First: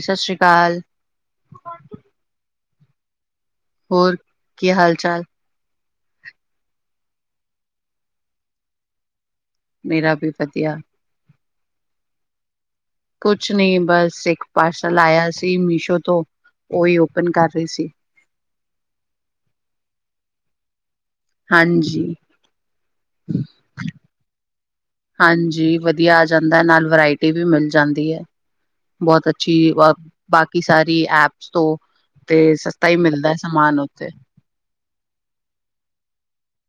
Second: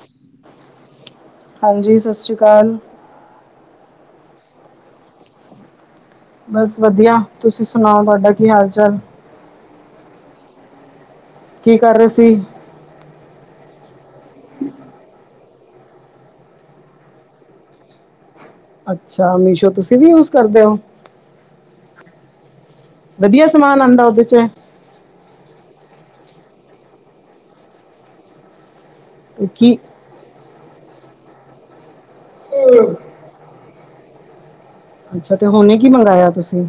ਸਤਿ ਸ੍ਰੀ ਅਕਾਲ ਹਾਂਜੀ ਸਤਿ ਸ੍ਰੀ ਅਕਾਲ ਹੋਰ ਕੀ ਹਾਲ ਚਾਲ ਬਸ ਵਧੀਆ ਤੁਸੀਂ ਸੁਣਾਓ ਤੁਹਾਡਾ ਕੀ ਹਾਲ ਚਾਲ ਮੇਰਾ ਵੀ ਵਧੀਆ ਕੀ ਕਰ ਰਹੇ ਸੀ ਕੁਛ ਨਹੀਂ ਬਸ ਇੱਕ ਪਾਰਸਲ ਆਇਆ ਸੀ ਮੀਸ਼ੋ ਤੋਂ ਉਹੀ ਓਪਨ ਕਰ ਰਹੀ ਸੀ ਅੱਛਾ ਮੀਸ਼ੋ ਤੁਸੀਂ ਵੀ ਯੂਜ਼ ਕਰਦੇ ਹੋ ਹਾਂਜੀ ਵਧੀਆ ਸਮਾਨ ਆਉਂਦਾ ਉਹਦੇ ਚ ਹਾਂਜੀ ਵਧੀਆ ਆ ਜਾਂਦਾ ਨਾਲ ਵਰਾਇਟੀ ਵੀ ਮਿਲ ਜਾਂਦੀ ਹੈ ਬਹੁਤ ਤੇ ਅੱਛੀ ਕੀ ਬਾਕੀ ਸਾਰੀ ਐਪਸ ਤੋਂ ਤੇ ਸਸਤਾ ਹੀ ਮਿਲਦਾ ਹੈ ਸਮਾਨ ਉਤੇ ਅੱਛਾ ਤੇ ਹੁਣੇੇ ਕੀ ਮੰਗਾਇਆ ਤੁਸੀਂ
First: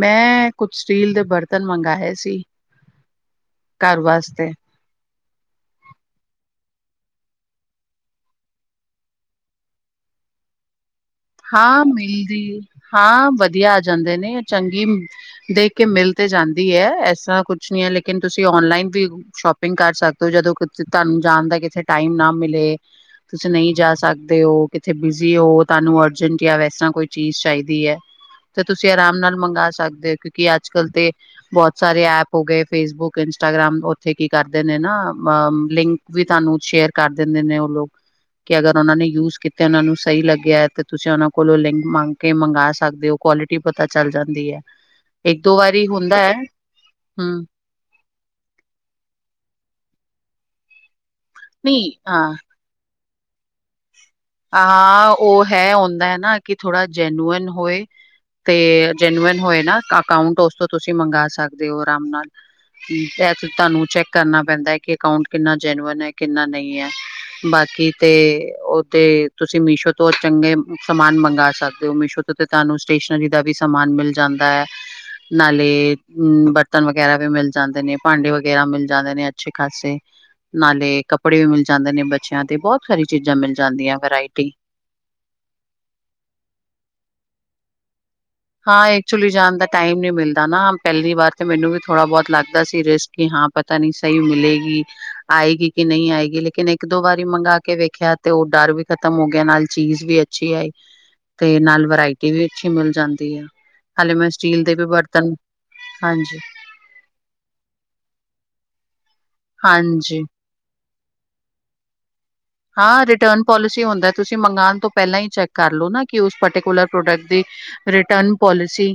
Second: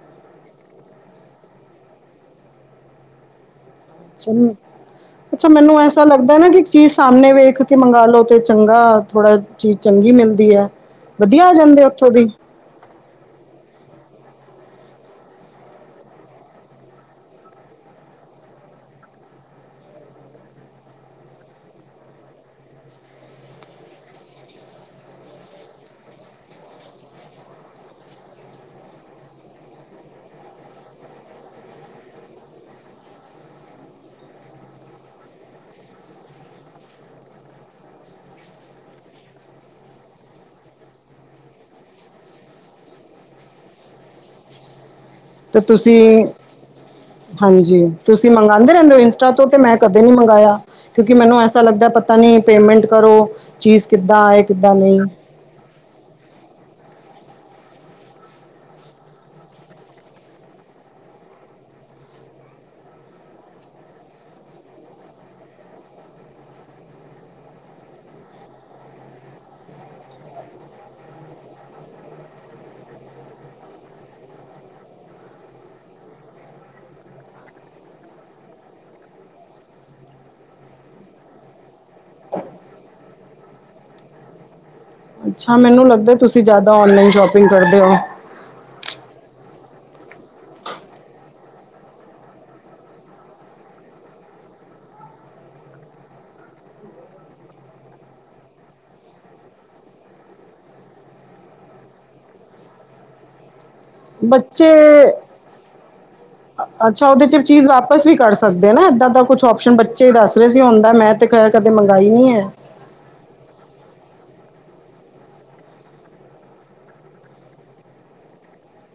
ਮੈਂ ਕੁਛ ਸਟੀਲ ਦੇ ਬਰਤਨ ਮੰਗਾਏ ਸੀ ਘਰ ਵਾਸਤੇ ਅੱਛਾ, ਮੈਨੂੰ ਐਸਾ ਲੱਗਦਾ ਨਾ ਕਿ ਚੀਜ਼ ਸਾਹਮਣੇ ਵੇਖ ਕੇ ਮੰਗਾਲੋ ਤੇ ਚੰਗਾ ਥੋੜਾ ਚੀਜ਼ ਚੰਗੀ ਮਿਲਦੀ ਹੈ ਵਧੀਆ ਆ ਜਾਂਦੇ ਹਾਂ ਆ ਉੱਥੋਂ ਦੀ? ਮਿਲਦੀ ਹਾਂ ਵਧੀਆ ਆ ਜਾਂਦੇ ਨੇ ਚੰਗੀ ਦੇਖ ਕੇ ਮਿਲ ਤੇ ਜਾਂਦੀ ਹੈ ਇਸ ਤਰ੍ਹਾਂ ਕੁਛ ਨੀ ਲੇਕਿਨ ਤੁਸੀਂ ਓਨਲਾਈਨ ਵੀ ਸ਼ੋਪਿੰਗ ਕਰ ਸਕਦੇ ਹੋ ਜਦੋਂ ਤੁਹਾਨੂੰ ਜਾਣ ਦਾ ਕਿਥੇ ਟਾਈਮ ਨਾ ਮਿਲੇ। ਤੁਸੀਂ ਨਹੀਂ ਜਾ ਸਕਦੇ ਹੋ ਕਿੱਥੇ ਬਿਜ਼ੀ ਹੋ ਤਾਨੂੰ ਅਜੰਟਆ ਵੈਸਾ ਕੋਈ ਚੀਜ਼ ਚਾਹੀਦੀ ਹੈ। ਤੇ ਤੁਸੀਂ ਆਰਾਮ ਨਾਲ ਮੰਗਵਾ ਸਕਦੇ ਹੋ ਕਿਉਂਕਿ ਅੱਜ-ਕਲ ਤੇ ਬਹੁਤ ਸਾਰੇ ਐਪ ਹੋ ਗਏ ਫੇਸਬੁੱਕ ਇੰਸਟਾਗ੍ਰਾਮ ਉਥੇ ਕੀ ਕਰਦੇ ਨੇ ਨਾ ਲਿੰਕ ਵੀ ਤੁਹਾਨੂੰ ਸ਼ੇਰ ਕਰ ਦਿੰਦੇ ਨੇ ਉਹ ਲੋਕ। ਕਿ ਅਗਰ ਉਹਨਾਂ ਨੇ ਯੂਜ ਕੀਤੇ ਉਹਨਾਂ ਨੂੰ ਸਹੀ ਲੱਗਿਆ ਤੁਸੀਂ ਉਹਨਾ ਕੋਲੋਂ ਲਿੰਕ ਮੰਗ ਕੇ ਮੰਗਾ ਸਕਦੇ ਹੋ ਕੁਆਲਿਟੀ ਪਤਾ ਚੱਲ ਜਾਂਦੀ ਏ। ਤੇ ਤੁਸੀਂ ਹਮ ਹਾਂਜੀ ਤੁਸੀਂ ਮੰਗਾਂਦੇ ਰਹਿੰਦੇ ਹੋ ਇੰਸਟਾ ਤੋਂ ਤੇ ਮੈਂ ਨਹੀਂ ਮੰਗਾਇਆ ਕਿਉਂਕਿ ਮੈਨੂੰ ਐਸਾ ਲੱਗਦਾ ਨਹੀਂ ਪਤਾ ਹਾਂ ਨੀ ਪੇਮੈਂਟ ਕਰੋ ਚੀਜ਼ ਕਿੱਦਾਂ ਆਏ ਕਿੱਦਾਂ ਨਹੀਂ ਹਾਂ ਉਹ ਹੈ ਹੁੰਦੇ ਹੈ ਨਾ ਕਿ ਥੋੜ੍ਹਾ ਜੈਨੂਅਨ ਹੋਏ ਤੇ ਜੇਨੂੰਅਨ ਹੋਏ ਨਾ ਅਕਾਉਂਟ ਉਸ ਤੋਂ ਤੁਸੀਂ ਮੰਗਾ ਸਕਦੇ ਹੋ ਆਰਾਮ ਨਾਲ ਤੁਹਾਨੂੰ ਚੈਕ ਕਰਨਾ ਪੈਂਦਾ ਕਿ ਅਕਾਊਂਟ ਕਿੰਨਾ ਜੈਨਓਨ ਹੈ, ਕਿੰਨਾ ਨਹੀਂ ਹੈ। ਬਾਕੀ ਤੇ ਉਹ ਤੇ ਤੁਸੀਂ ਮੀਸ਼ੋ ਤੋਂ ਚੰਗੇ ਸਮਾਨ ਮੰਗਵਾ ਸਕਦੇ ਹੋ ਮੀਸ਼ੋ ਤੋਂ ਤੇ ਤੁਹਾਨੂੰ ਸਟੇਸ਼ਨਰੀ ਦਾ ਵੀ ਸਮਾਨ ਮਿਲ ਜਾਂਦਾ ਹੈ ਨਾਲੇ ਹੁ ਬਰਤਨ ਵਗੈਰਾ ਵੀ ਮਿਲ ਜਾਂਦੇ ਨੇ ਭਾਂਡੇ ਵਗੈਰਾ ਮਿਲ ਜਾਂਦੇ ਨੇ ਅੱਛੇ ਖ਼ਾਸੇ ਨਾਲੇ ਕੱਪੜੇ ਵੀ ਮਿਲ ਜਾਂਦੇ ਨੇ ਬੱਚਿਆਂ ਤੇ ਬਹੁਤ ਸਾਰੀ ਚੀਜ਼ਾਂ ਮਿਲ ਜਾਂਦੀਆਂ ਵਰਾਇਟੀ ਅੱਛਾ ਮੈਨੂੰ ਲੱਗਦਾ ਤੁਸੀਂ ਜਿਆਦਾ ਓਨਲਾਈਨ ਸ਼ੋਪਿੰਗ ਕਰਦੇ ਹੋ। ਹਾਂ ਐਕਚੁਲੀ ਜਾਣ ਦਾ ਟਾਈਮ ਨੀ ਮਿਲਦਾ ਨਾ ਪਹਿਲੀ ਵਾਰ ਤੇ ਮੈਨੂੰ ਵੀ ਥੋੜਾ ਬਹੁਤ ਲੱਗਦਾ ਸੀ ਰਿਸਕੀ ਹ ਹਾਂ ਪਤਾ ਨੀ ਸਹੀ ਮਿਲੇਗੀ ਆਏਗੀ ਕਿ ਨਹੀਂ ਆਏਗੀ ਲੇਕਿਨ ਇੱਕ ਦੋ ਵਾਰੀ ਮੰਗਾਵਾ ਕੇ ਵੇਖਿਆ ਤੇ ਓ ਡਰ ਵੀ ਖਤਮ ਹੋ ਗਿਆ ਨਾਲ ਚੀਜ਼ ਵੀ ਅੱਛੀ ਆਈ ਤੇ ਨਾਲ ਵਰਾਇਟੀ ਵੀ ਅੱਛੀ ਮਿਲ ਜਾਂਦੀ ਹਾਲੇ ਮੈਂ ਸਟੀਲ ਬੱਚੇ ਦੇ ਵੀ ਬਰਤਨ ਹਾਂਜੀ ਅੱਛਾ ਉਹਦੇ ਚ ਚੀਜ਼ ਵਾਪਸ ਵੀ ਕਰੱ ਸਕਦੇ ਨਾ ਇਦਾ ਦਾ ਕੁਛ ਆਪਓਸ਼ਨ ਬੱਚੇ ਹਾਂਜੀ ਦੱਸ ਰਹੇ ਸੀ ਹੁੰਦਾ ਮੈਂ ਤੇ ਕ ਕਦੇ ਮੰਗਾਈ ਨੀ ਹੈ। ਹਾਂ ਰਿਟਰਨ ਪੋਲਿਸੀ ਹੋਂਦਾ ਹੈ ਤੁਸੀਂ ਮੰਗਾਨ ਤੋਂ ਪਹਿਲਾਂ ਹੀ ਚੈਕ ਕਰ ਲਓ ਨਾ ਕਿ ਉਸ ਪਰਟੀਕੂਲਰ ਪ੍ਰੋਡਕਟ ਦੀ ਰਿਟਰਨ ਪੋਲਿਸੀ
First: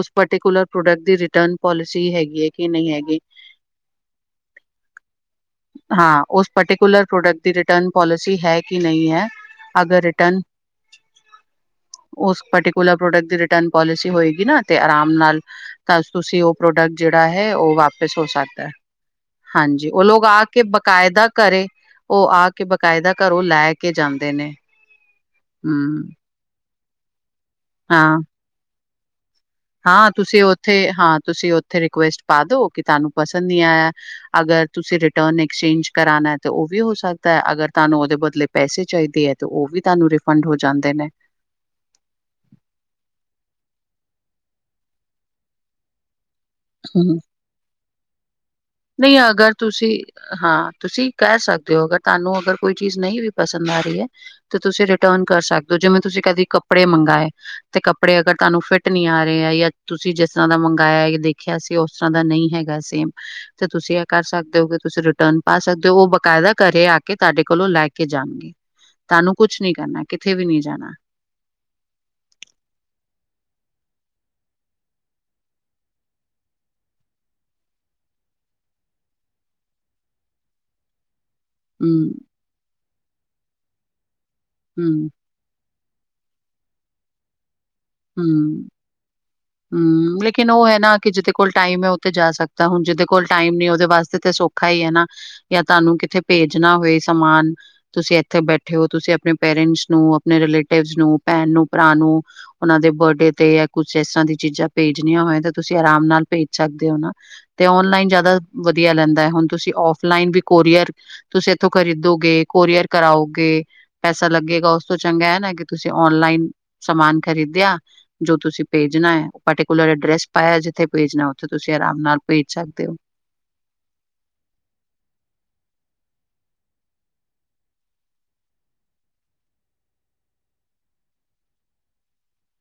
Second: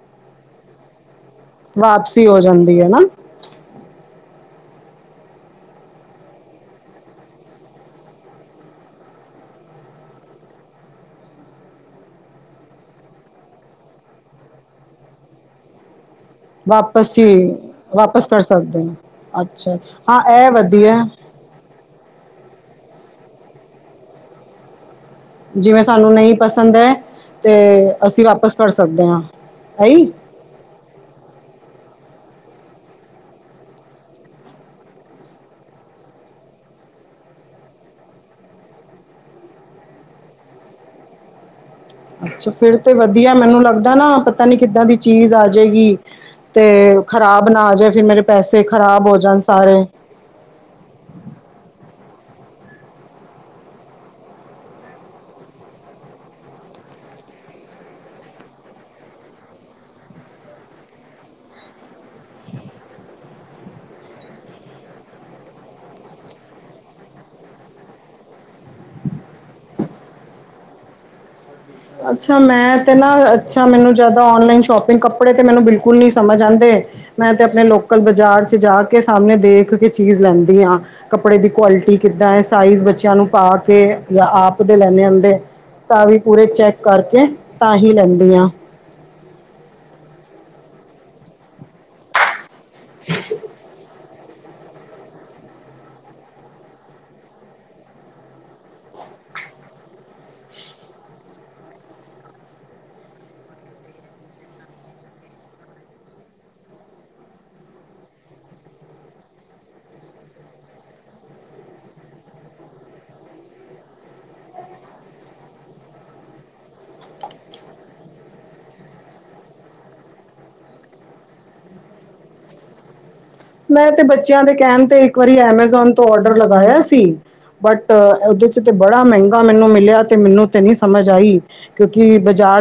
ਉਸ ਪਰਟੀਕੁਲਰ ਪ੍ਰੋਡਕਟ ਦੀ ਟਨ ਪੋਲਿਸੀ ਵਾਪਸੀ ਹੋ ਹੈਗੀ ਹੈ ਕਿ ਜਾਂਦੀ ਨਹੀਂ ਨਾ ਹੈਗੀ। ਹਾਂ ਉਸ ਪਰਟੀਕੁਲਰ ਪ੍ਰੋਡਕਟ ਦੀ ਟਰਨ ਪੋਲਸੀ ਹੈ ਕਿ ਨਹੀਂ ਹੈ ਅਗਰ ਰਿਟਰਨ ਉਸ ਪਰਟੀਕੁਲਰ ਪ੍ਰੋਡਕਟ ਦੀ ਰਿਟਰਨ ਪੋਲਿਸੀ ਹੋਏਗੀ ਨਾ ਤੇ ਆਰਾਮ ਨਾਲ ਤਾਂ ਤੁਸੀਂ ਉਹ ਪ੍ਰੋਡਕਟ ਵਾਪਸ ਜਿਹੜਾ ਹੀ ਹੈ ਉਹ ਵਾਪਿਸ ਹੋ ਵਾਪਸ ਕਰ ਸਕਦਾ ਸਕਦੇ ਨੇ ਅੱਛਾ ਹਾਂਜੀ ਉਹ ਹਾਂ ਲੋਕ ਆ ਇਹ ਕੇ ਵਧੀਆ ਬਾਕਾਇਦ ਦਾ ਘਰੇ ਉਹ ਆ ਕੇ ਬਾਕਾਇਦਾ ਘਰੋ ਲੈ ਕੇ ਜਾਂਦੇ ਨੇ। ਜਿਵੇਂ ਹਮ ਸਾਨੂੰ ਨਹੀਂ ਪਸੰਦ ਹੈ ਤੇ ਹਾਂ ਅਸੀਂ ਵਾਪਿਸ ਕਰ ਸਕਦੇ ਹਾਂ ਹਾਂ ਇਹੀ ਤੁਸੀਂ ਉੱਥੇ ਹਾਂ ਤੁਸੀਂ ਉੱਥੇ ਰਿਕੁਐਸਟ ਪਾ ਦੋ ਕਿ ਤੁਹਾਨੂੰ ਪਸੰਦ ਨੀ ਆਇਆ ਅਗਰ ਤੁਸੀਂ ਰਿਟਰਨ ਐਕਸਚੇਂਜ ਕਰਾਣਾ ਤੇ ਉਹ ਵੀ ਹੋ ਸਕਦਾ ਅਗਰ ਤਾਨੂੰ ਉਹਦੇ ਬਦਲੇ ਪੈਸੇ ਚਾਹੀਦੇ ਹੈ ਤੇ ਉਹ ਵੀ ਤੁਹਾਨੂੰ ਰਿਫੰਡ ਹੋ ਜਾਂਦੇ ਨੇ ਅੱਛਾ ਫਿਰ ਤੇ ਵਧੀਆ ਮੈਨੂੰ ਲੱਗਦਾ ਨਾ ਪਤਾ ਨੀ ਕਿੱਦਾਂ ਦੀ ਚੀਜ਼ ਆ ਜੇਗੀ ਤੇ ਹੂੰ। ਖ਼ਰਾਬ ਨਾ ਆ ਜੇ ਫਿਰ ਮੇਰੇ ਪੈਸੇ ਖ਼ਰਾਬ ਹੋ ਨਹੀਂ ਜਾਣ ਅਗਰ ਸਾਰੇ ਤੁਸੀਂ ਹਾਂ ਤੁਸੀਂ ਕਹਿ ਸਕਦੇ ਹੋ ਅਗਰ ਤੁਹਾਨੂੰ ਅਗਰ ਕੋਈ ਚੀਜ਼ ਨਹੀਂ ਵੀ ਪਸੰਦ ਆ ਰਹੀ ਹੈ ਤੇ ਤੁਸੀਂ ਰਿਟਰਨ ਕਰ ਸਕਦੇ ਹੋ ਜਿਵੇਂ ਤੁਸੀਂ ਕਦੀ ਕੱਪੜੇ ਮੰਗਾਏ ਤੇ ਕੱਪੜੇ ਅਗਰ ਤੁਹਾਨੂੰ ਫਿਟ ਨਹੀਂ ਆ ਰਹੇ ਆ ਜਾਂ ਤੁਸੀਂ ਜਿਸ ਤਰ੍ਹਾਂ ਦਾ ਮੰਗਾਇਆ ਯਾ ਦੇਖਿਆ ਸੀ ਉਸ ਤਰ੍ਹਾਂ ਦਾ ਨਹੀਂ ਹੈ [unintelligible] ਸੇਮ ਤੇ ਤੁਸੀਂ ਇਹ ਕਰ ਸਕਦੇ ਹੋ ਕਿ ਤੁਸੀਂ ਰਿਟਰਨ ਪਾ ਸਕਦੇ ਹੋ ਉਹ ਬਕਾਇਦਾ ਘਰੇ ਆ ਕੇ ਤੁਹਾਡੇ ਕੋਲੋਂ ਲੈ ਕੇ ਜਾਣਗੇ। ਤਾਨੂੰ ਕੁਛ ਨੀ ਕਰਨਾ ਕਿਥੇ ਵੀ ਨੀ ਜਾਣਾ। ਅੱਛਾ ਮੈਂ ਤੇ ਨਾ ਅੱਛਾ ਮੈਨੂੰ ਜਿਆਦਾ ਆਨਲਾਈਨ ਸ਼ੋਪਿੰਗ ਕੱਪੜੇ ਤੇ ਮੈਨੂੰ ਬਿਲਕੁਲ ਨੀ ਸਮਝ ਆਂਦੇ। ਮੈਂ ਤੇ ਆਪਣੇ ਲੋਕਲ ਬਾਜ਼ਾਰ ਚ ਜਾ ਕੇ ਸਾਹਮਣੇ ਦੇਖ ਕੇ ਚੀਜ਼ ਲੈਂਦੀ ਹਾਂ [inaudible] ਕੱਪੜੇ ਦੀ ਕੁਆਲਿਟੀ ਹਮ ਕਿੱਦਾਂ ਹੈ ਸਾਈਜ਼ ਬੱਚਿਆਂ ਨੂੰ ਪਾ ਕੇ ਆਪ ਦੇ ਲੈਨੇ ਹਮ ਹੁੰਦੇ ਹੈ। ਤਾਂ ਵੀ ਪੂਰੇ ਚੈਕ ਕਰਕੇ ਤਾਂ ਹੀ ਲੈਂਦੀ ਹਾਂ। ਹਮ ਲੇਕਿਨ ਉਹ ਹੈ ਨਾ ਕਿ ਜਿਦੇ ਕੋਲ ਟਾਈਮ ਹੈ ਉਹ ਤੇ ਜਾ ਸਕ ਤਾਂ ਹੁਣ ਜਿਹਦੇ ਕੋਲ ਟਾਈਮ ਨੀ ਉਹਦੇ ਵਾਸਤੇ ਤੇ ਸੌਖਾ ਹੀ ਹੈ ਨਾ ਯਾ ਤਾਨੂੰ ਕਿੱਥੇ ਭੇਜਨਾ ਹੋਏ ਸਮਾਨ ਤੁਸੀਂ ਇੱਥੇ ਬੈਠੇ ਹੋ ਤੁਸੀਂ ਆਪਣੇ ਪੇਰੈਂਟਸ ਨੂੰ ਆਪਣੇ ਰਿਲੇਟਿਵਸ ਨੂੰ ਭੈਣ ਨੂੰ ਭਰਾ ਨੂੰ ਉਹਨਾਂ ਦੇ ਬਰਡੇ ਤੇ ਕੁਛ ਇਸ ਤਰ੍ਹਾਂ ਦੀ ਚੀਜ਼ਾਂ ਭੇਜਣੀਆਂ ਹੋ ਤੁਸੀਂ ਆਰਾਮ ਨਾਲ ਭੇਜ ਸਕਦੇ ਹੋ ਨਾ [inaudible] ਤੇ ਓਨਲਾਈਨ ਜਿਆਦਾ ਵਧੀਆ ਲੈਂਦਾ ਹੈ ਹੁਣ ਤੁਸੀਂ ਫਲਾਈਨ ਵੀ ਕੋਰੀਅਰ ਤੁਸੀਂ ਇੱਥੋਂ ਖਰੀਦੋਗੇ [inaudible] ਕੋਰੀਅਰ ਕਰਾਓਗੇ ਪੈਸਾ ਲਗੇਗਾ ਉਸਤੋ ਚੰਗਾ ਹੈ ਨਾ ਕਿ ਤੁਸੀਂ ਆਨਲਾਈਨ ਸਮਾਨ ਖਰੀਦਿਆ ਜੋ ਤੁਸੀਂ ਭੇਜਨਾ ਹੈ ਭੇਜ਼ ਸਕਦੇ ਹੋ। ਮੈਂ ਤੇ ਬੱਚਿਆਂ ਦੇ ਕਹਿਣ ਤੇ ਇੱਕ ਵਾਰੀ ਐਮੇਜ਼ੋਨ ਤੋਂ ਆਰਡਰ ਲਗਾਇਆ ਸੀ। ਬਟ ਉਹਦੇ ਚ ਬਾਹਰ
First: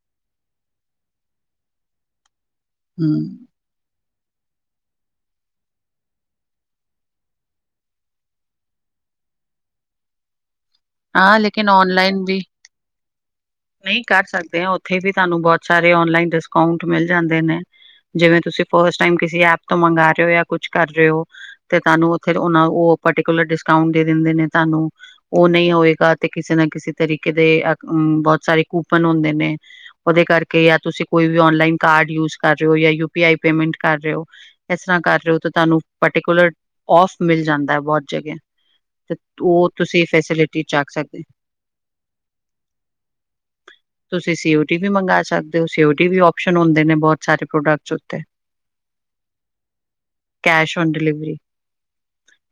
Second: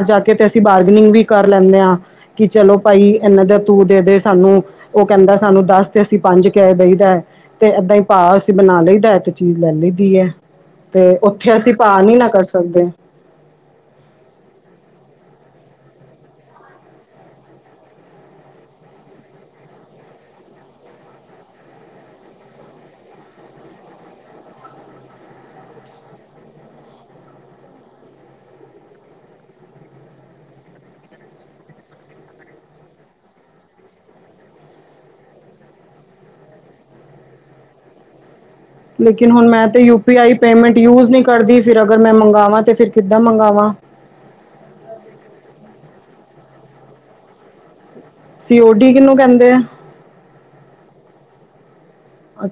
ਜਾ ਕੇ ਤੇ ਅਸੀਂ ਬਾਰਗਨਿੰਗ ਵੀ ਕਰ ਲੈਂਨੇ ਹਾਂ। ਕਿ ਚਲੋ ਭਾਈ ਹਮ ਇਹਨਾਂ ਦਾ ਤੂੰ ਦੇ ਦੇ ਸਾਨੂੰ ਉਹ ਕਹਿੰਦਾ ਸ ਸਾਨੂੰ ਦੱਸ ਤੇ ਅਸੀਂ ਪੰਜ ਕਹਿ ਦਈਦਾ ਹੈ ਤੇ ਏਦਾਂ ਹੀ ਭਾਅ ਅਸੀਂ ਬਣਾ ਲਈਦਾ ਹੈ ਤੇ ਚੀਜ਼ ਲੈ ਲਈ ਦੀ ਹੈ। ਤੇ ਹਾਂ ਉੱਥੇ ਲੇਕਿਨ ਅਸੀਂ ਭਾਅ ਨਹੀਂ ਔਨਲਾਈਨ ਨਾ ਵੀ ਕਰ ਸਕਦੇ ਥੇ ਵੀ ਤੁਹਾਨੂੰ ਬਹੁਤ ਸਾਰੇ ਆਨਲਾਈਨ ਡਿਸਕਾਊਂਟ ਜਿਵੇਂ ਤੁਸੀਂ ਫਸਟ ਟਾਈਮ ਕਿਸੇ ਐਪ ਤੋਂ ਮੰਗਾ ਰਹੇ ਹੋ ਜਾਂ ਕੁਛ ਕਰ ਰਹੇ ਹੋ ਤੇ ਤੁਹਾਨੂੰ ਉਥੇ ਉਹਨਾਂ ਉਹ ਪਰਟੀਕੁਲਰ ਡਿਸਕਾਉਂਟ ਦੇ ਦਿੰਦੇ ਨੇ ਤਾਨੁ ਉਹ ਨਹੀਂ ਹੋਏ ਜਾਂ ਤੁਸੀਂ ਕੋਈ ਵੀ ਆਨਲਾਈਨ ਕਾਰਡ ਯੂਜ ਕਰ ਰਹੇ ਹੋ ਯਾ ਯੂ ਪੀ ਆਈ ਤੁਹਾਨੂੰ ਪਰਟੀਕੂਲਰ ਔਫ ਮਿਲ ਜਾਂਦਾ ਹੈ ਬੋਤ ਜਗੇ। ਲੇਕਿਨ ਹੁਣ ਮੈਂ ਤੇ ਯੂ ਪੀ ਆਈ ਪੇਮੈਂਟ ਚੱਕ ਸਕਦੇ। ਯੂਜ ਨਹੀਂ ਕਰਦੀ ਫਿਰ ਅਗਰ ਮੈਂ ਮੰਗਾਵਾਾਂ ਤੇ ਫਿਰ ਕਿੱਦਾਂ ਮੰਗਗਾਵਾਾਂ ਤੁਸੀਂ ਸੀਓਟੀ ਵੀ ਮੰਗਾਂ ਸਕਦੇ ਹੋ ਸੀਓਟੀ ਵੀ ਆਪਸ਼ਨ ਹੁੰਦੇ ਨੇ ਬਹੁਤ ਸਾਰੇ ਪ੍ਰੋਡਕਟਸ ਉ ਸੀ- ਓ- ਡੀ, ਕਿਹਨੂੰ ਕਹਿੰਦੇ ਆ? ਕੈਸ਼ ਓਨ ਡਿਲੀਵਰੀ,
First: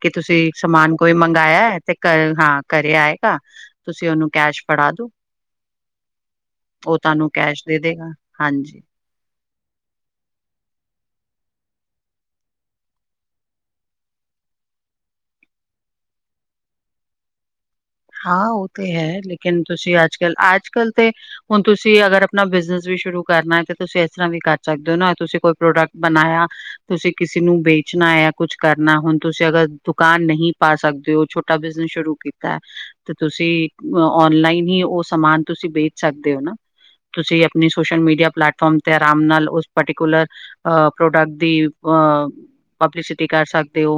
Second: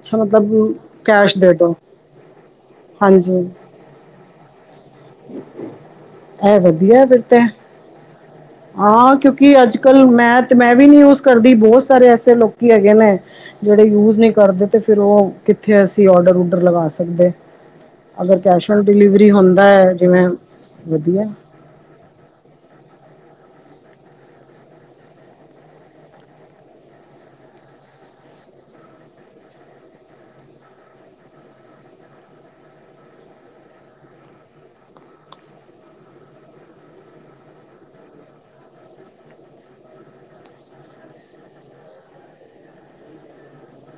ਕਿ ਤੁਸੀਂ ਮਤਲਬ ਸਮਾਨ ਕੋਈ ਕੈਸ਼ ਦੇ ਦੋ ਮੰਗਾਇਆ ਤੇ ਹਾਂ। ਘਰੇ ਆਏਗਾ, ਹਾਂਜੀ ਤੁਸੀਂ ਉਹਨੂੰ ਕੈਸ਼ ਫੜਾ ਦੋ, ਇਹ ਉਹ ਵਧੀਆ ਫਿਰ ਤੁਹਾਨੂੰ ਤੇ ਕੈਸ਼ ਦੇ ਦੇਗਾ। ਹਾਂਜੀ ਹਾਂ, ਕਿਉਂਕਿ। ਕਿ ਅੱਜ ਕੱਲ ਮੈਂ ਤੇ ਕਰਦੇ ਤੇ ਫਿਰ ਉਹ ਕਿੱਥੇ ਅਸੀਂ ਔਡਰ ਉਡਰ ਲਗਾ ਸਕਦੇ [inaudible] ਹਾਂ ਉਹ ਕੈਸ਼ ਔਨ ਤੇ ਹੈ ਡਿਲੀਵਰੀ ਲੇਕਿਨ ਹੁੰਦਾ ਹੈ ਤੁਸੀਂ ਅੱਜ ਜਿਵੇਂ ਕੱਲ ਆਜ ਕੱਲ ਤੇ ਵਧੀਆ ਹੁਣ ਤੁਸੀਂ ਅਗਰ ਆਪਣਾ ਬਿਜਨੈਸ ਵੀ ਸ਼ੁਰੂ ਕਰਨਾ ਹੈ ਤੇ ਤੁਸੀਂ ਇਸ ਤਰ੍ਹਾਂ ਵੀ ਕਰ ਸਕਦੇ ਹੋ ਨਾ ਤੁਸੀਂ ਕੋਈ ਪ੍ਰੋਡਕਟ ਬਣਾਇਆ ਤੁਸੀਂ ਕਿਸੀ ਨੂੰ ਵੇਚਨਾ ਹੈ। ਕੁਛ ਕਰਨਾ ਹੁਣ ਤੁਸੀਂ ਅਗਰ ਦੁਕਾਨ ਨਹੀਂ ਪਾ ਸਕਦੇ ਉ ਛੋਟਾ ਬਿਜਨਸ ਸ਼ੁਰੂ ਕੀਤਾ ਹੈ। ਤੇ ਤੁਸੀਂ ਓਨਲਾਈਨ ਹੀ ਉਹ ਸਮਾਨ ਤੁਸੀਂ ਤੁਸੀਂ ਹਾਂ ਪਬਲਿਸਿਟੀ ਕਰ ਸਕਦੇ ਹੋ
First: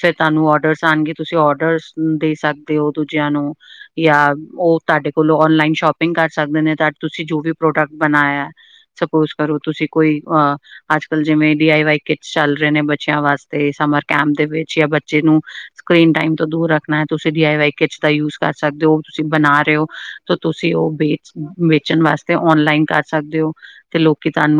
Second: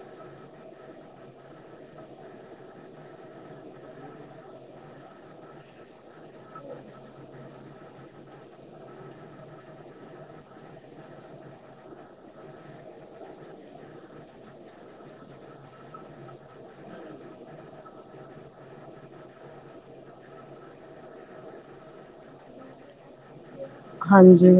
ਫਿਰ ਤੁਹਾਨੂੰ ਆਰਡਰਸ ਆਂਗੇ ਤੁਸੀਂ ਆਰਡਰਸ ਦੇ ਸਕਦੇ ਹੋ। ਦੂਜਿਆਂ ਨੂੰ ਯਾ ਬਣਾਇਆ ਸਪੋਜ ਕਰੋ ਤੁਸੀਂ ਕੋਈ ਬੱਚਿਆਂ ਵਾਸਤੇ ਸਮਰ ਕੈਂਪ ਦੇ ਵਿੱਚ ਜਾਂ ਬੱਚੇ ਨੂੰ ਸਕਰੀਨ ਟਾਈਮ ਤੋਂ ਦੂਰ ਰੱਖਣਾ ਹੈ ਤੁਸੀਂ ਵੀ ਐਵੇ ਕਿੱਚ ਦਾ ਯੂਜ ਕਰ ਸਕਦੇ ਹੋ ਤੁਸੀਂ ਬਣਾ ਰਹੇ ਹੋ ਤੋ ਤੁਸੀਂ ਉਹ ਵੇਚ ਵੇਚਣ ਵਾਸਤੇ ਆਨਲਾਈਨ ਕਰ ਸਕਦੇ ਹੋ ਤੇ ਹਾਂਜੀ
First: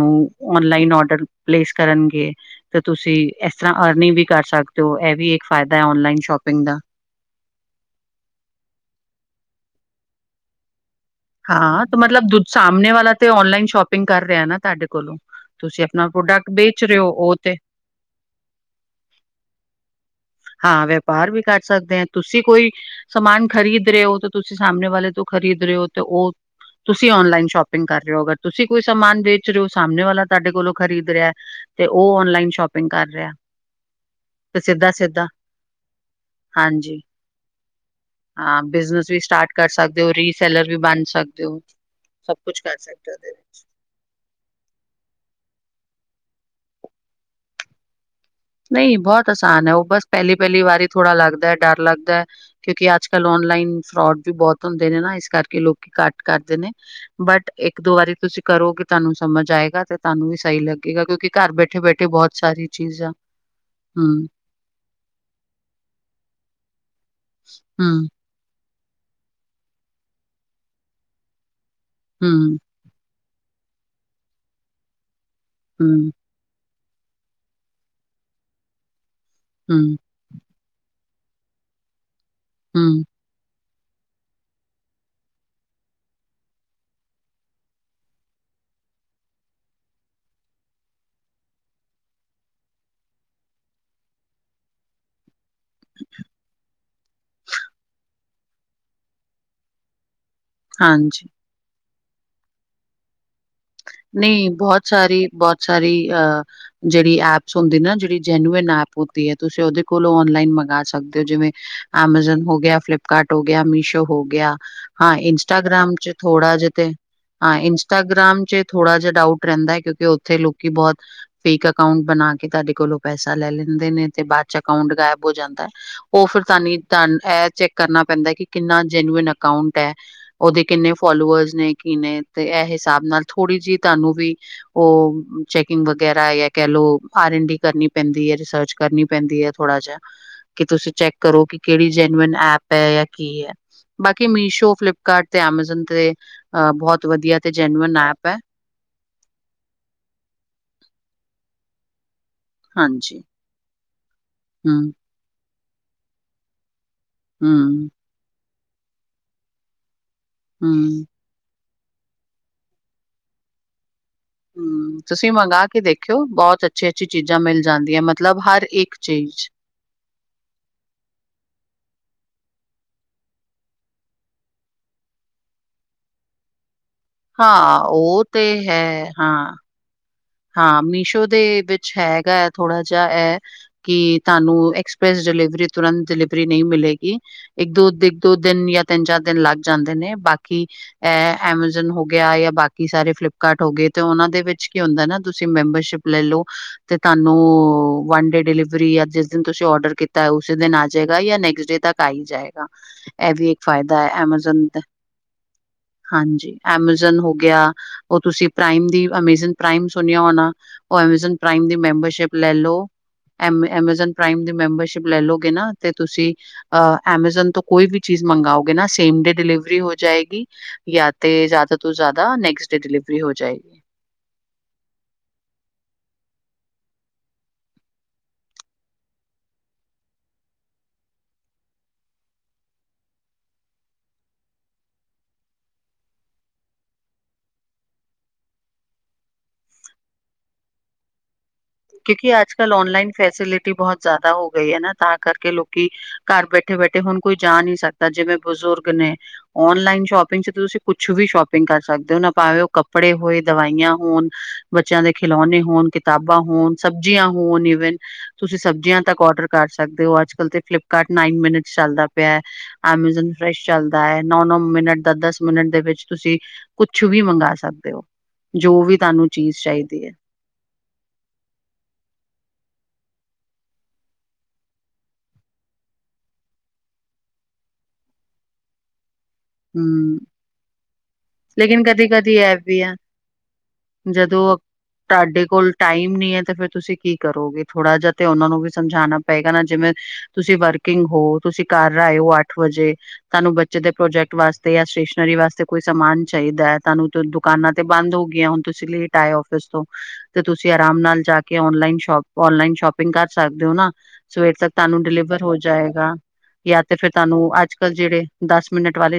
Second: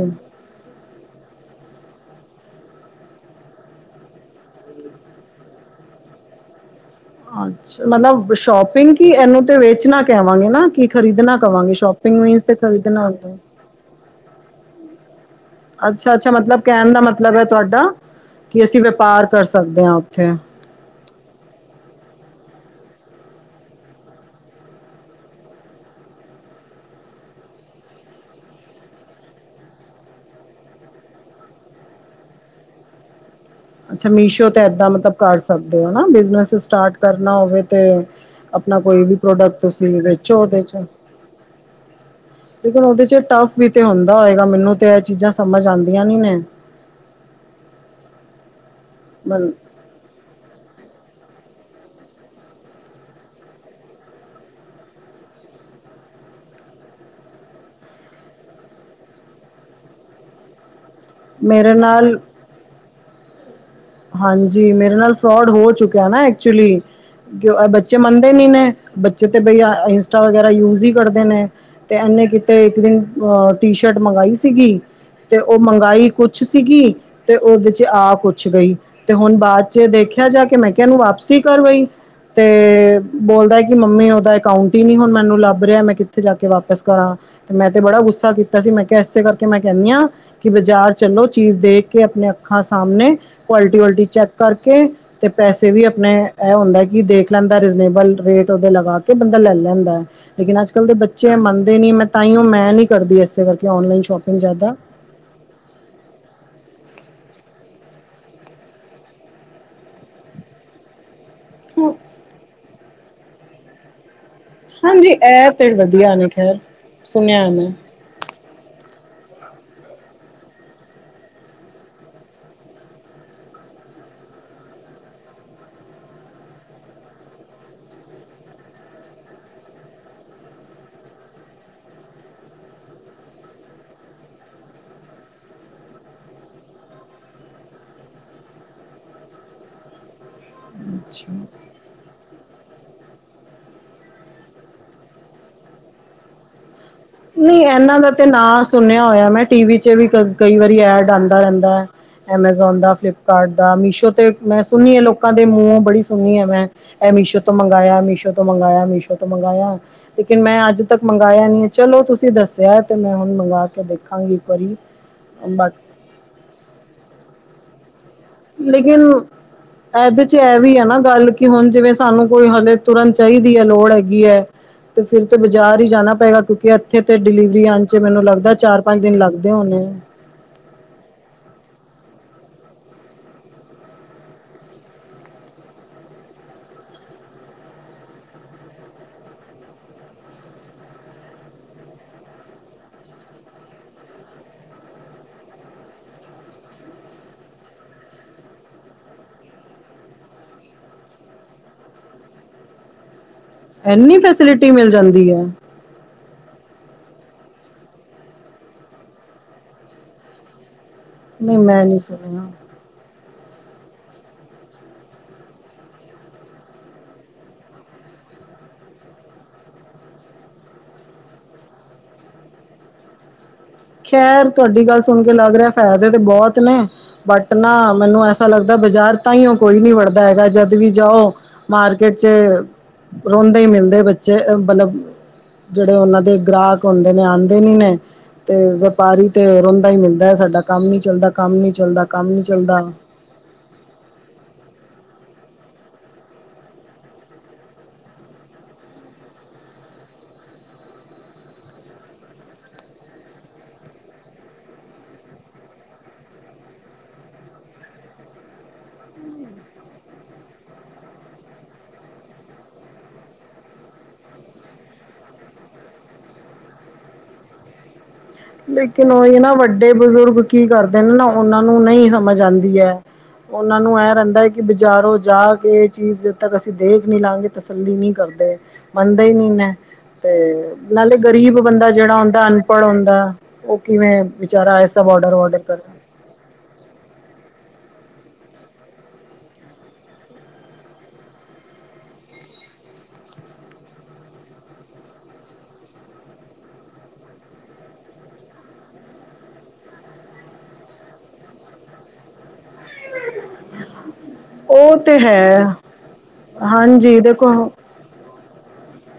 ਪਲੇਸ ਕਰਨਗੇ ਤੇ ਤੁਸੀਂ ਇਸ ਤਰ੍ਹਾਂ ਅਰਨਿੰਗ ਵੀ ਕਰ ਸਕਦੇ ਹੋ ਇਹ ਵੀ ਇੱਕ ਫਾਇਦਾ ਹੈ ਆਨਲਾਈਨ ਸ਼ੋਂ ਪਿੰਗ ਦਾ ਅੱਛਾ ਮਤਲਬ ਸ਼ੋਪਿੰਗ ਕੀ ਇਹਨੂੰ ਤੇ ਵੇਚਣਾ ਕੇਵਾਂਗੇ ਨਾ ਕਿ ਖਰੀਦਣਾ ਕਵਾਂਗੇ ਹਾਂ ਤੇ ਸ਼ੋਪਿੰਗ ਮਤਲਬ ਦੁ ਮੀਨਸ ਤੇ ਸਾਹਮਣੇ ਖਰੀਦਣਾ ਵਾਲਾ ਤੇ ਹੁੰਦਾ ਆਨਲਾਈਨ ਸ਼ੋਪਿੰਗ ਕਰ ਰਿਹਾ ਨਾ ਤਾਢੇ ਕੋਲੋਂ। ਤੁਸੀਂ ਆਪਣਾ ਅੱਛਾ - ਅੱਛਾ ਪ੍ਰੋਡਕਟ ਮਤਲਬ ਵੇਚ ਕਹਿਣ ਰਹੇ ਦਾ ਹੋ ਉਹ ਮਤਲਬ ਹੈ ਤੇ ਤੁਹਾਡਾ ਕਿ ਅਸੀਂ, ਵਪਾਰ ਕਰ ਸਕਦੇ ਹਾਂ ਉੱਥੇ? ਹਾਂ ਵਪਾਰ ਵੀ ਕਰ ਸਕਦੇ ਹਾਂ, ਤੂਸੀਂ ਕੋਈ ਸਮਾਨ ਖਰੀਦ ਰਹੇ ਹੋ ਤਾਂ ਤੁਸੀਂ ਸਾਹਮਣੇ ਵਾਲੇ ਤੋਂ ਖਰੀਦ ਰਹੇ ਹੋ ਤੇ ਉਹ ਤੁਸੀਂ ਆਨਲਾਈਨ ਸ਼ੋਪਿੰਗ ਕਰ ਰਹੇ ਹੋ, ਅਗਰ ਤੁਸੀਂ ਕੋਈ ਸਮਾਨ ਵੇਚ ਰਹੇ ਹੋ, ਸਾਹਮਣੇ ਵਾਲਾ ਤੁਹਾਡੇ ਕੋਲੋਂ ਖਰੀਦ ਰਿਹਾ। ਤੇ, ਉਹ ਔਨਲਾਈਨ ਸ਼ੋਪਿੰਗ ਕਰ ਰਿਹਾ। ਅੱਛਾ, ਮੀਸ਼ੋ ਤੇ ਏਦਾਂ ਸਿੱਧਾ ਮਤਲਬ ਸਿੱਧਾ ਕਰ ਸਕਦੇ ਹਾਂ, ਬਿਜਨਸ ਸਟਾਰਟ ਹਾਂਜੀ ਕਰਨਾ ਹੋਵੇ। ਤੇ ਹਾਂ ਆਪਣਾ ਕੋਈ ਬਿਜਨਸ ਵੀ ਸਟਾਰਟ ਪ੍ਰੋਡਕਟ ਕਰ ਤੁਸੀਂ ਸਕਦੇ ਹੋ ਵੇਚੋ ਉਹਦੇ ਰੀਸੈਲਰ ਚ ਵੀ ਬਣ ਸਕਦੇ ਹੋ ਸਭ ਕੁਛ ਕਰ ਲੇਕਿਨ ਉਹਦੇ ਸਕਦੇ ਹੋ ਚ ਵਿੱਚ। ਟਫ ਵੀ ਤੇ ਹੁੰਦਾ ਹੋਏਗਾ, ਮੈਨੂੰ। ਤੇ ਇਹ ਚੀਜ਼ਾਂ, ਸਮਝ ਆਉਂਦੀਆਂ ਨੀ ਨੇ। ਨਹੀਂ ਬਹੁਤ ਆਸਾਨ ਹੈ। ਉਹ ਬਸ ਪਹਿਲੀ- ਪਹਿਲੀ ਵਾਰੀ ਥੋੜਾ ਲੱਗਦਾ ਡਰ ਲੱਗਦਾ ਹੈ। ਕਿਉਂਕਿ ਅੱਜ ਕੱਲ੍ਹ ਔਨਲਾਈਨ ਫਰੋਡ ਵੀ ਬਹੁਤ ਹੁੰਦੇ ਨੇ ਨਾ, ਇਸ ਕਰਕੇ ਲੋਕੀਂ ਘੱਟ ਕਰਦੇ ਨੇ, ਬਟ ਇੱਕ ਦੋ ਵਾਰੀ ਤੁਸੀਂ ਕਰੋਗੇ, ਤੁਹਾਨੂੰ ਸਮਝ ਆਏਗਾ ਤੇ ਤੁਹਾਨੂੰ ਵੀ ਸਹੀ। ਲੱਗੇ ਗਾ ਕਿਉਂਕਿ ਘਰ ਮੇਰੇ ਬੈਠੇ -ਬੈਠੇ ਨਾਲ ਬਹੁਤ ਸਾਰੀਆਂ ਚੀਜ਼ਾਂ ਆ। ਹਾਂਜੀ, ਮੇਰੇ ਨਾਲ ਫਰੋਡ ਹੋ ਚੁੱਕਿਆ ਨਾ ਐਕਚੁਲੀ ਬੱਚੇ ਹਮ ਮੰਨਦੇ ਨੀ। ਆਪਣੇ ਬੱਚੇ ਤੇ ਬਈ ਅਹ ਇੰਸਟਾ ਵਗੈਰਾ ਯੂਜ ਹੀ ਕਰਦੇ ਨੇ, ਤੇ ਇਨੇ ਹਮ ਕਿਤੇ ਇੱਕ ਦਿਨ। ਅਹ ਟੀ ਸ਼ਰਟ, ਮੰਗਾਈ ਸੀਗੀ ਤੇ ਉਹ ਮੰਗਾਈ ਹੂੰ, ਕੁਛ ਸੀਗੀ ਤੇ ਉਹਦੇ 'ਚ ਆ ਕੁਛ ਗਈ, ਤੇ ਹੁਣ ਬਾਅਦ 'ਚ ਹੂੰ, ਦੇਖਿਆ ਜਾ ਕੇ ਮੈਂ। ਮੈਂ ਕਿਹਾ, ਇਹਨੂੰ ਵਾਪਸੀ ਕਰ ਬਈ ਤੇ ਹੂੰ, ਬੋਲਦਾ। ਨਹੀਂ ਮੰਮੀ, ਉਹਦਾ ਅਕਾਊਂਟ ਹੀ ਨੀ ਹੁਣ ਮੈਨੂੰ ਲੱਭ ਰਿਹਾ ਮੈਂ ਕਿੱਥੇ ਜਾ ਕੇ ਵਾਪਿਸ ਕਰਾਂ, ਤੇ ਮੈਂ ਤੇ ਬੜਾ ਗੁੱਸਾ ਕੀਤਾ ਸੀ। ਮੈਂ ਕਿਹਾ, ਇਸੇ ਕਰਕੇ ਮੈਂ ਕਹਿੰਦੀ ਹਾਂ, ਕਿ ਬਾਜ਼ਾਰ ਚਲੋ ਚੀਜ਼ ਦੇਖ ਕੇ ਆਪਣੇ ਅੱਖਾਂ ਸਾਹਮਣੇ। ਕੁਆਲਟੀ, ਆਲਟੀ ਚੈੱਕ ਕਰਕੇ ਤੇ ਪੈਸੇ ਵੀ ਆਪਣੇ ਇਹ ਹੁੰਦਾ। ਕੀ ਦੇਖ ਲੈਂਦਾ, ਰੀਜਨੇਬਲ ਰੇਟ ਉਹਦੇ ਲਗਾ ਕੇ ਬੰਦਾ ਲੈ ਲੈਂਦਾ ਹੈ। ਲੇਕਿਨ ਅੱਜ ਕੱਲ੍ਹ ਦੇ ਹਾਂਜੀ। ਬੱਚੇ ਮੰਨਦੇ ਨੀ, ਮੈਂ ਤਾਂ ਹੀ ਉਹ ਮੈਂ ਨਹੀਂ ਕਰਦੀ ਇਸ। ਨਹੀਂ ਬਹੁਤ ਸਾਰੀ, ਬਹੁਤ ਸਾਰੀ ਅਹ ਜਿਹੜੀ। ਜਿਹੜੀ ਐਪਸ ਹੁੰਦੀ ਨਾ, ਜਿਹੜੀ ਜੈਨੂਅਨ ਐਪ ਹੁੰਦੀ ਹੈ। ਤੁਸੀਂ ਉਹਦੇ ਕੋਲੋਂ ਔਨਲਾਈਨ ਮੰਗਵਾ ਸਕਦੇ ਹੋ? ਜਿਵੇਂ ਐਮਾਜਨ ਹੋ ਗਿਆ ਹੈ, ਫਲਿਪਕਾਰਟ ਹੋ ਗਿਆ ਹੈ, ਮੀਸ਼ੋ ਹੋ ਗਈ। ਗਈਆ ਹਾਂਜੀ ਹਾਂ, ਇਹ ਤੇ ਇੰਸਟਾਗ੍ਰਾਮ 'ਚ ਵਧੀਆ ਨੇ ਥੋੜਾ ਖੈਰ ਜਿਹਾ ਤੇ ਸੁਣਿਆ ਹਾਂ ਮੈਂ ਇੰਸਟਾਗ੍ਰਾਮ 'ਚ ਥੋੜਾ ਜਿਹਾ ਡਾਊਟ ਰਹਿੰਦਾ ਹੈ। ਕਿਉਂਕਿ ਉੱਥੇ ਲੋਕੀ ਬਹੁਤ ਫੇਕ ਅਕਾਊਂਟ, ਬਣਾ ਕੇ ਤੁਹਾਡੇ ਕੋਲੋਂ ਪੈਸਾ ਲੈ ਲੈਂਦੇ। ਲੈਂਦੇ ਨੇ, ਤੇ ਬਾਅ'ਚ ਅਕਾੰਊਂਟ ਗਾਇਬ ਹੋ ਜਾਂਦਾ, ਉਹ ਫਿਰ ਤੁਹਾਨੂੰ ਇਹ ਚੈੱਕ ਕਰਨਾ ਪੈਂਦਾ ਕਿ ਕਿੰਨਾ ਜੈਨੂਅਨ ਅਕਾੰਊਟ ਐ, ਓਹਦੇ ਕਿੰਨੇ ਫੋਲੋਵਰਸ ਨੇ, ਕੀ ਨੇ ਤੇ ਇਹ ਹਿਸਾਬ ਨਾਲ ਥੋੜ੍ਹੀ ਜਿਹੀ ਤੁਹਾਨੂੰ ਵੀ, ਉਹ ਚੈਕਿੰਗ ਵਗੈਰਾ ਯਾ ਕਹਿ ਲੋੋ, ਆਰ ਐਨ ਡੀ ਕਰਨੀ ਪੈਂਦੀ। ਫੇਰ ਸਰਚ ਕਰਨੀ ਪੈਂਦੀ ਹੈ। ਥੋੜਾ ਜਿਹਾ ਕਿ ਤੁਸੀਂ ਚੈੱਕ ਅੱਛਾ ਕਰੋ ਕਿ ਕਿਹੜੀ ਜੈਨੂਅਨ ਆ। ਐਪ ਹੈ ਜਾਂ ਕੀ ਹੈ ਬਾਕੀ ਮੀਸ਼ੋ, ਫਲਿੱਪਕਾਰਟ ਤੇ ਐਮਾਜ਼ਨ ਤੇ ਅ ਬਹੁਤ। ਬਹੁਤ ਵਧੀਆ ਤੇ ਨਹੀਂ ਜੈਨੂਅਨ ਇਹਨਾਂ ਦਾ ਐਪ। ਤੇ ਹੈ ਨਾਂ ਸੁਣਿਆ ਹੋਇਆ, ਮੈਂ ਟੀਵੀ 'ਚ ਵੀ ਕਈ ਵਾਰੀ ਐਡ ਆਉਂਦਾ ਰਹਿੰਦਾ ਹੈ। ਐਮਾਜ਼ੋਨ ਦਾ ਹਾਂਜੀ ਫਲਿਪਕਾਰਟ ਦਾ ਮੀਸ਼ੋ ਤੇ ਮੈਂ ਹਮ ਸੁਣੀ ਆ ਲੋਕਾਂ ਦੇ ਮੂੰਹ ਬੜੀ ਸੁਣੀ ਆ ਮੈਂ। ਇਹ ਮੀਸ਼ੋ ਤੋਂ ਹਮ ਮੰਗਵਾਇਆ, ਮੀਸ਼ੋ ਤੋਂ ਮੰਗਾਇਆ, ਮੀਸ਼ੋ ਤੋਂ ਮੰਗਵਾਇਆ, ਲੇਕਿਨ ਮੈਂ ਅੱਜ ਤੱਕ ਹਮ ਮੰਗਇਆ ਨੀ। ਚਲੋ, ਤੁਸੀਂ ਦੱਸਿਆ ਤੇ ਮੈਂ ਹੁਣ ਮੰਗਵਾ ਕੇ? ਦੇਖਾਂਗੀ ਇੱਕ ਵਾਰੀ। ਹੂੰ, ਤੁਸੀਂ ਮੰਗਵਾ ਬਾਕੀ ਕੇ ਦੇਖਿਓ ਬਹੁਤ ਅੱਛੀ -ਅੱਛੀ, ਚੀਜ਼ਾਂ ਮਿਲ ਜਾਂਦੀਆਂ ਮਤਲਬ ਹਰ ਇੱਕ ਲੇਕਿਨ, ਚੀਜ਼ ਇਹਦੇ 'ਚ ਇਹ ਵੀ ਹੈ ਨਾ, ਗੱਲ ਕਿ ਹੁਣ ਜਿਵੇਂ ਸਾਨੂੰ ਕੋਈ ਹਲੇ। ਤੁਰੰਤ ਚਾਹੀਦੀ ਹੈ ਲੋੜ ਹੈਗੀ ਹੈ, ਤੇ ਫਿਰ ਤੇ ਬਾਜ਼ਾਰ ਹੀ ਜਾਣਾ ਪਏਗਾ ਕਿਉਂਕਿ? ਇੱਥੇ ਤੇ ਡਿਲੀਵਰੀ ਹਾਂ ਆਉਣ 'ਚ ਮੈਨੂੰ ਉਹ ਤੇ ਲੱਗਦਾ ਚਾਰ, ਪੰਜ ਹੈ ਦਿਨ ਲੱਗਦੇ ਹਾਂ ਹੋਣੇ। ਹਾਂ ਮੀਸ਼ੋ ਦੇ ਵਿੱਚ ਹੈਗਾ ਹੈ ਥੋੜਾ ਜਿਹਾ ਇਹ ਕਿ ਤੁਹਾਨੂੰ ਐਕਸਪ੍ਰੈਸ ਡਿਲੀਵਰੀ ਤੁਰੰਤ ਡਿਲੀਵਰੀ ਨਹੀਂ ਮਿਲੇਗੀ, ਇੱਕ ਦੋ, ਦੋ ਦਿਨ ਜਾਂ ਤਿੰਨ -ਚਾਰ ਦਿਨ ਲੱਗ ਜਾਂਦੇ ਨੇ। ਬਾਕੀ ਇਹ ਐਮਾਜੋਨ ਹੋ ਗਿਆ ਜਾਂ ਬਾਕੀ ਸਾਰੇ ਫਲਿਪਕਾਰਟ ਹੋ ਗਏ ਤੇ ਉਹਨਾਂ ਦੇ ਵਿੱਚ ਕੀ ਹੁੰਦਾ ਨਾ? ਤੁਸੀਂ ਮੈਂਬਰਸ਼ਿਪ ਲੈ ਲਉ ਤੇ ਤੁਹਾਨੂੰ ਵਨ ਡੇ ਡਿਲੀਵਰੀ ਜਿਸ ਦਿਨ ਤੁਸੀਂ ਔਡਰ ਕੀਤਾ। ਉਸੇ ਦਿਨ ਆ ਜਾਏਗਾ, ਜਾਂ ਨੈਕਸਟ ਡੇ ਤੱਕ ਆ ਹੀ ਜਾਏਗਾ। ਇਹ ਵੀ ਇੱਕ ਫਾਇਦਾ ਹੈ, ਇੰਨੀ ਐਮਾਜ਼ਨ ਫੈਸਿਲਿਟੀ ਦਾ ਮਿਲ ਜਾਂਦੀ ਹੈ ਹਾਂਜੀ ਐਮਾਜ਼ੋਨ ਹੋ। ਗਿਆ ਉਹ ਤੁਸੀਂ ਪ੍ਰਾਈਮ ਦੀ, ਅਮੇਜ਼ਨ ਪ੍ਰਾਈਮ ਸੁਣਿਆ ਹੋਨਾ। ਉਹ, ਐਮਾਜ਼ੋਨ ਨਹੀਂ ਪ੍ਰਾਈਮ ਦੀ ਮੈਂ ਨਹੀਂ ਮੈਂਬਰਸ਼ਿਪ ਸੁਣਿਆ ਲੈਲੋ। ਐਮਐਮ 'ਐਮਾਜ਼ੋਨ ਪ੍ਰਾਈਮ' ਦੀ ਮੈਂਬਰਸ਼ਿਪ ਲੈਲੋਗੇ ਨਾ ਤੇ, ਤੁਸੀਂ ਅ ਐਮਾਜੋਨ ਤੋਂ ਕੋਈ ਵੀ ਚੀਜ਼ ਮੰਗਾਓਗੇ ਨਾ ਸੇਮ ਡੇ ਡਿਲੀਵਰੀ ਹੋ ਜਾਏਗੀ, ਯਾ ਤੇ ਜ਼ਿਆਦਾ ਤੋਂ ਜ਼ਿਆਦਾ ਨੈਕਸਟ ਡੇ ਡਿਲੀਵਰੀ ਹੋ ਜਾਏਗੀ। ਖੈਰ! ਤੁਹਾਡੀ ਗੱਲ ਸੁਣਕੇ ਲਗ ਰਿਹਾ ਫ਼ਾਇਦੇ ਤੇ ਬਹੁਤ ਨੇ, ਬਟ ਨਾ ਮੈਨੂੰ ਐਸਾ ਲੱਗਦਾ ਬਾਜ਼ਾਰ ਤਾਂਈਓ ਕੋਈ ਨੀ ਵੜ ਵੜਦਾ ਹੈਗਾ ਜਦ ਵੀ ਜਾਓ, ਮਾਰਕੀਟ'ਚ ਰੋਂਦੇ ਹੀ ਮਿਲਦੇ ਬੱਚੇ, ਮਤਲਬ। ਜਿਹੜੇ ਉਹਨਾਂ ਦੇ ਗ੍ਰਾਹਕ ਹੋਂਦੇ ਨੇ, ਆਂਦੇ ਨੀ ਨੇ। ਤੇ, ਵਪਾਰੀ ਤੇ ਰੋਂਦਾ ਹੀ ਮਿਲਦਾ ਹੈ ਸਾਡਾ ਕੰਮ ਨੀ ਚੱਲਦਾ। ਕੰਮ ਨੀ ਚੱਲਦਾ ਕੰਮ ਕਿਉਂਕੀ ਨੀ ਆਜ ਕਲ ਚੱਲਦਾ ''ਔਨਲਾਈਨ ਫੈਸਿਲਿਟੀ ਬਹੁਤ ਜ਼ਿਆਦਾ ਹੋ ਗਈ ਹੈ ਨਾ ਤਾਂ, ਕਰ ਕੇ ਲੋਕੀ ਘਰ ਬੈਠੇ- ਬੈਠੇ ਹੁਣ ਕੋਈ ਜਾ ਨਹੀਂ ਸਕਦਾ, ਜਿਵੇਂ ਬਜ਼ੁਰਗ ਨੇ ''ਔਨਲਾਈਨ ਸ਼ੋਪਿੰਗ ਤੁਸੀਂ ਕੁਛ ਵੀ ਸ਼ੋਪਿੰਗ ਕਰ ਸਕਦੇ ਹੋ, ਨਾ ਭਾਵੇ ਓ ਕੱਪੜੇ ਹੋਏ, ਦਵਾਈਆਂ ਹੋਣ, ਬੱਚਿਆਂ ਦੇ ਖਿਲੋ ਹੋਣ ਕਿਤਾਬਾਂ ਹੋਣ ਸਬਜੀਆਂ ਹੋਣ ਈਵੇਨ ਤੁਸੀਂ ਸਬਜੀਆਂ ਤੱਕ ਔਰਡਰ ਕਰ ਸਕਦੇ ਹੋ, ਅੱਜ-ਕਲ ਤੇ ਫਲਿਪਕਾਰਟ ਨਾਈਨ ਮੀਨਟ ਚੱਲਦਾ ਪਿਆ ਐਮਾਜ਼ਾਨ ਫਰੈਸ਼ ਚੱਲਦਾ ਹੈ, ਨੌ-ਨੌ ਮਿਨਟ ਦਾ, ਦਸ-ਦਸ ਮਿੰਟ ਦੇ ਵਿੱਚ ਤੁਸੀਂ ਕੁਛ ਵੀ ਮੰਗਾ ਸਕਦੇ ਹੋ। ਜੋ ਵੀ ਲੇਕਿਨ ਤੁਹਾਨੂੰ ਉਹੀ ਨਾ, ਚੀਜ਼ ਵੱਡੇ ਚਾਹੀਦੀ ਹੈ ਬਜ਼ੁਰਗ ਕੀ ਕਰਦੇਨ ਨਾ, ਉਹਨਾਂ ਨੂੰ ਨਹੀਂ ਸਮਝ ਆਂਦੀ ਐ। ਉਹਨਾਂ ਨੂੰ ਇਹ ਰਹਿੰਦਾ ਕਿ ਬਜ਼ਾਰੋਂ ਜਾਕੇ, ਇਹ ਚੀਜ਼ ਜਦ ਤੱਕ ਅਸੀਂ ਦੇਖ ਨੀ ਲਾਂਗੇ, ਤਸੱਲੀ ਨਹੀਂ ਕਰ [unintelligible] ਦਾ ਨਹੀਂ ਮ ਹੂੰ। ਤੇ, ਨਾਲੇ ਗ਼ਰੀਬ ਲੇਕਿਨ ਬੰਦਾ ਜਿਹੜਾ ਕਦੀ-ਕਦੀ ਹੁੰਦਾ ਐ ਵੀ ਅਨਪੜ੍ਹ ਆ ਹੋਂਦਾ ਜਦੋਂ ਤੁਹਾਡੇ ਵਡਰ ਕੋਲ ਕਰੇ ਟਾਈਮ ਨੀ ਹੈ, ਤੇ ਫਿਰ ਤੁਸੀ ਕੀ ਕਰੋਗੇ। ਥੋੜਾ ਜਿਹਾ ਤੇ, ਉਹਨਾ ਨੂੰ ਵੀ ਸਮਝਾਣਾ ਪਏਗਾ ਨਾ, ਜਿਵੇਂ ਤੁਸੀਂ ਵਰਕਿੰਗ ਹੋ ਤੁਸੀਂ ਘਰ ਆਇ ਹੋ, ਅੱਠ ਵਜ ਜੇ, ਤੁਹਾਨੂੰ ਬੱਚੇ ਦੇ ਪ੍ਰੋਜੈਕਟ ਵਾਸਤੇ ਯਾ ਸਟੇਸ਼ਨਰੀ ਵਾਸਤੇ ਕੋਈ ਸਮਾਨ ਚਾਹੀਦਾ, ਤੁਹਾਨੂੰ ਦੁਕਾਨਾਂ ਤੇ ਬੰਦ ਹੋ ਗਈਆਂ ਹੁਣ ਤੁਸੀਂ ਲੇਟ ਆਏ ਫਿਸ ਤੋਂ ਤੁਸੀਂ ਆਰਾਮ ਨਾਲ ਜਾਕੇ ''ਔਨਲਾਈਨ ਸ਼ੋਪ ਆਨਲਾਈਨ ਸ਼ੋਪਿੰਗ ਕਰ ਸਕਦੇ ਹੋ ਨਾ। ਸਵੇਰ ਤੱਕ ਉਹ ਤੁਹਾਨੂੰ ਤੇ ਡਿਲੀਵਰ ਹੋ ਹੈ ਜਾਏਗਾ। ਯਾ ਤੇ, ਫਿਰ ਹਾਂਜੀ ਤੁਹਾਨੂੰ ਦੇਖੋ ਅੱਜ-ਕੱਲ ਜਿਹੜੇ ਦੱਸ ਮਿੰਟ ਵਾਲੇ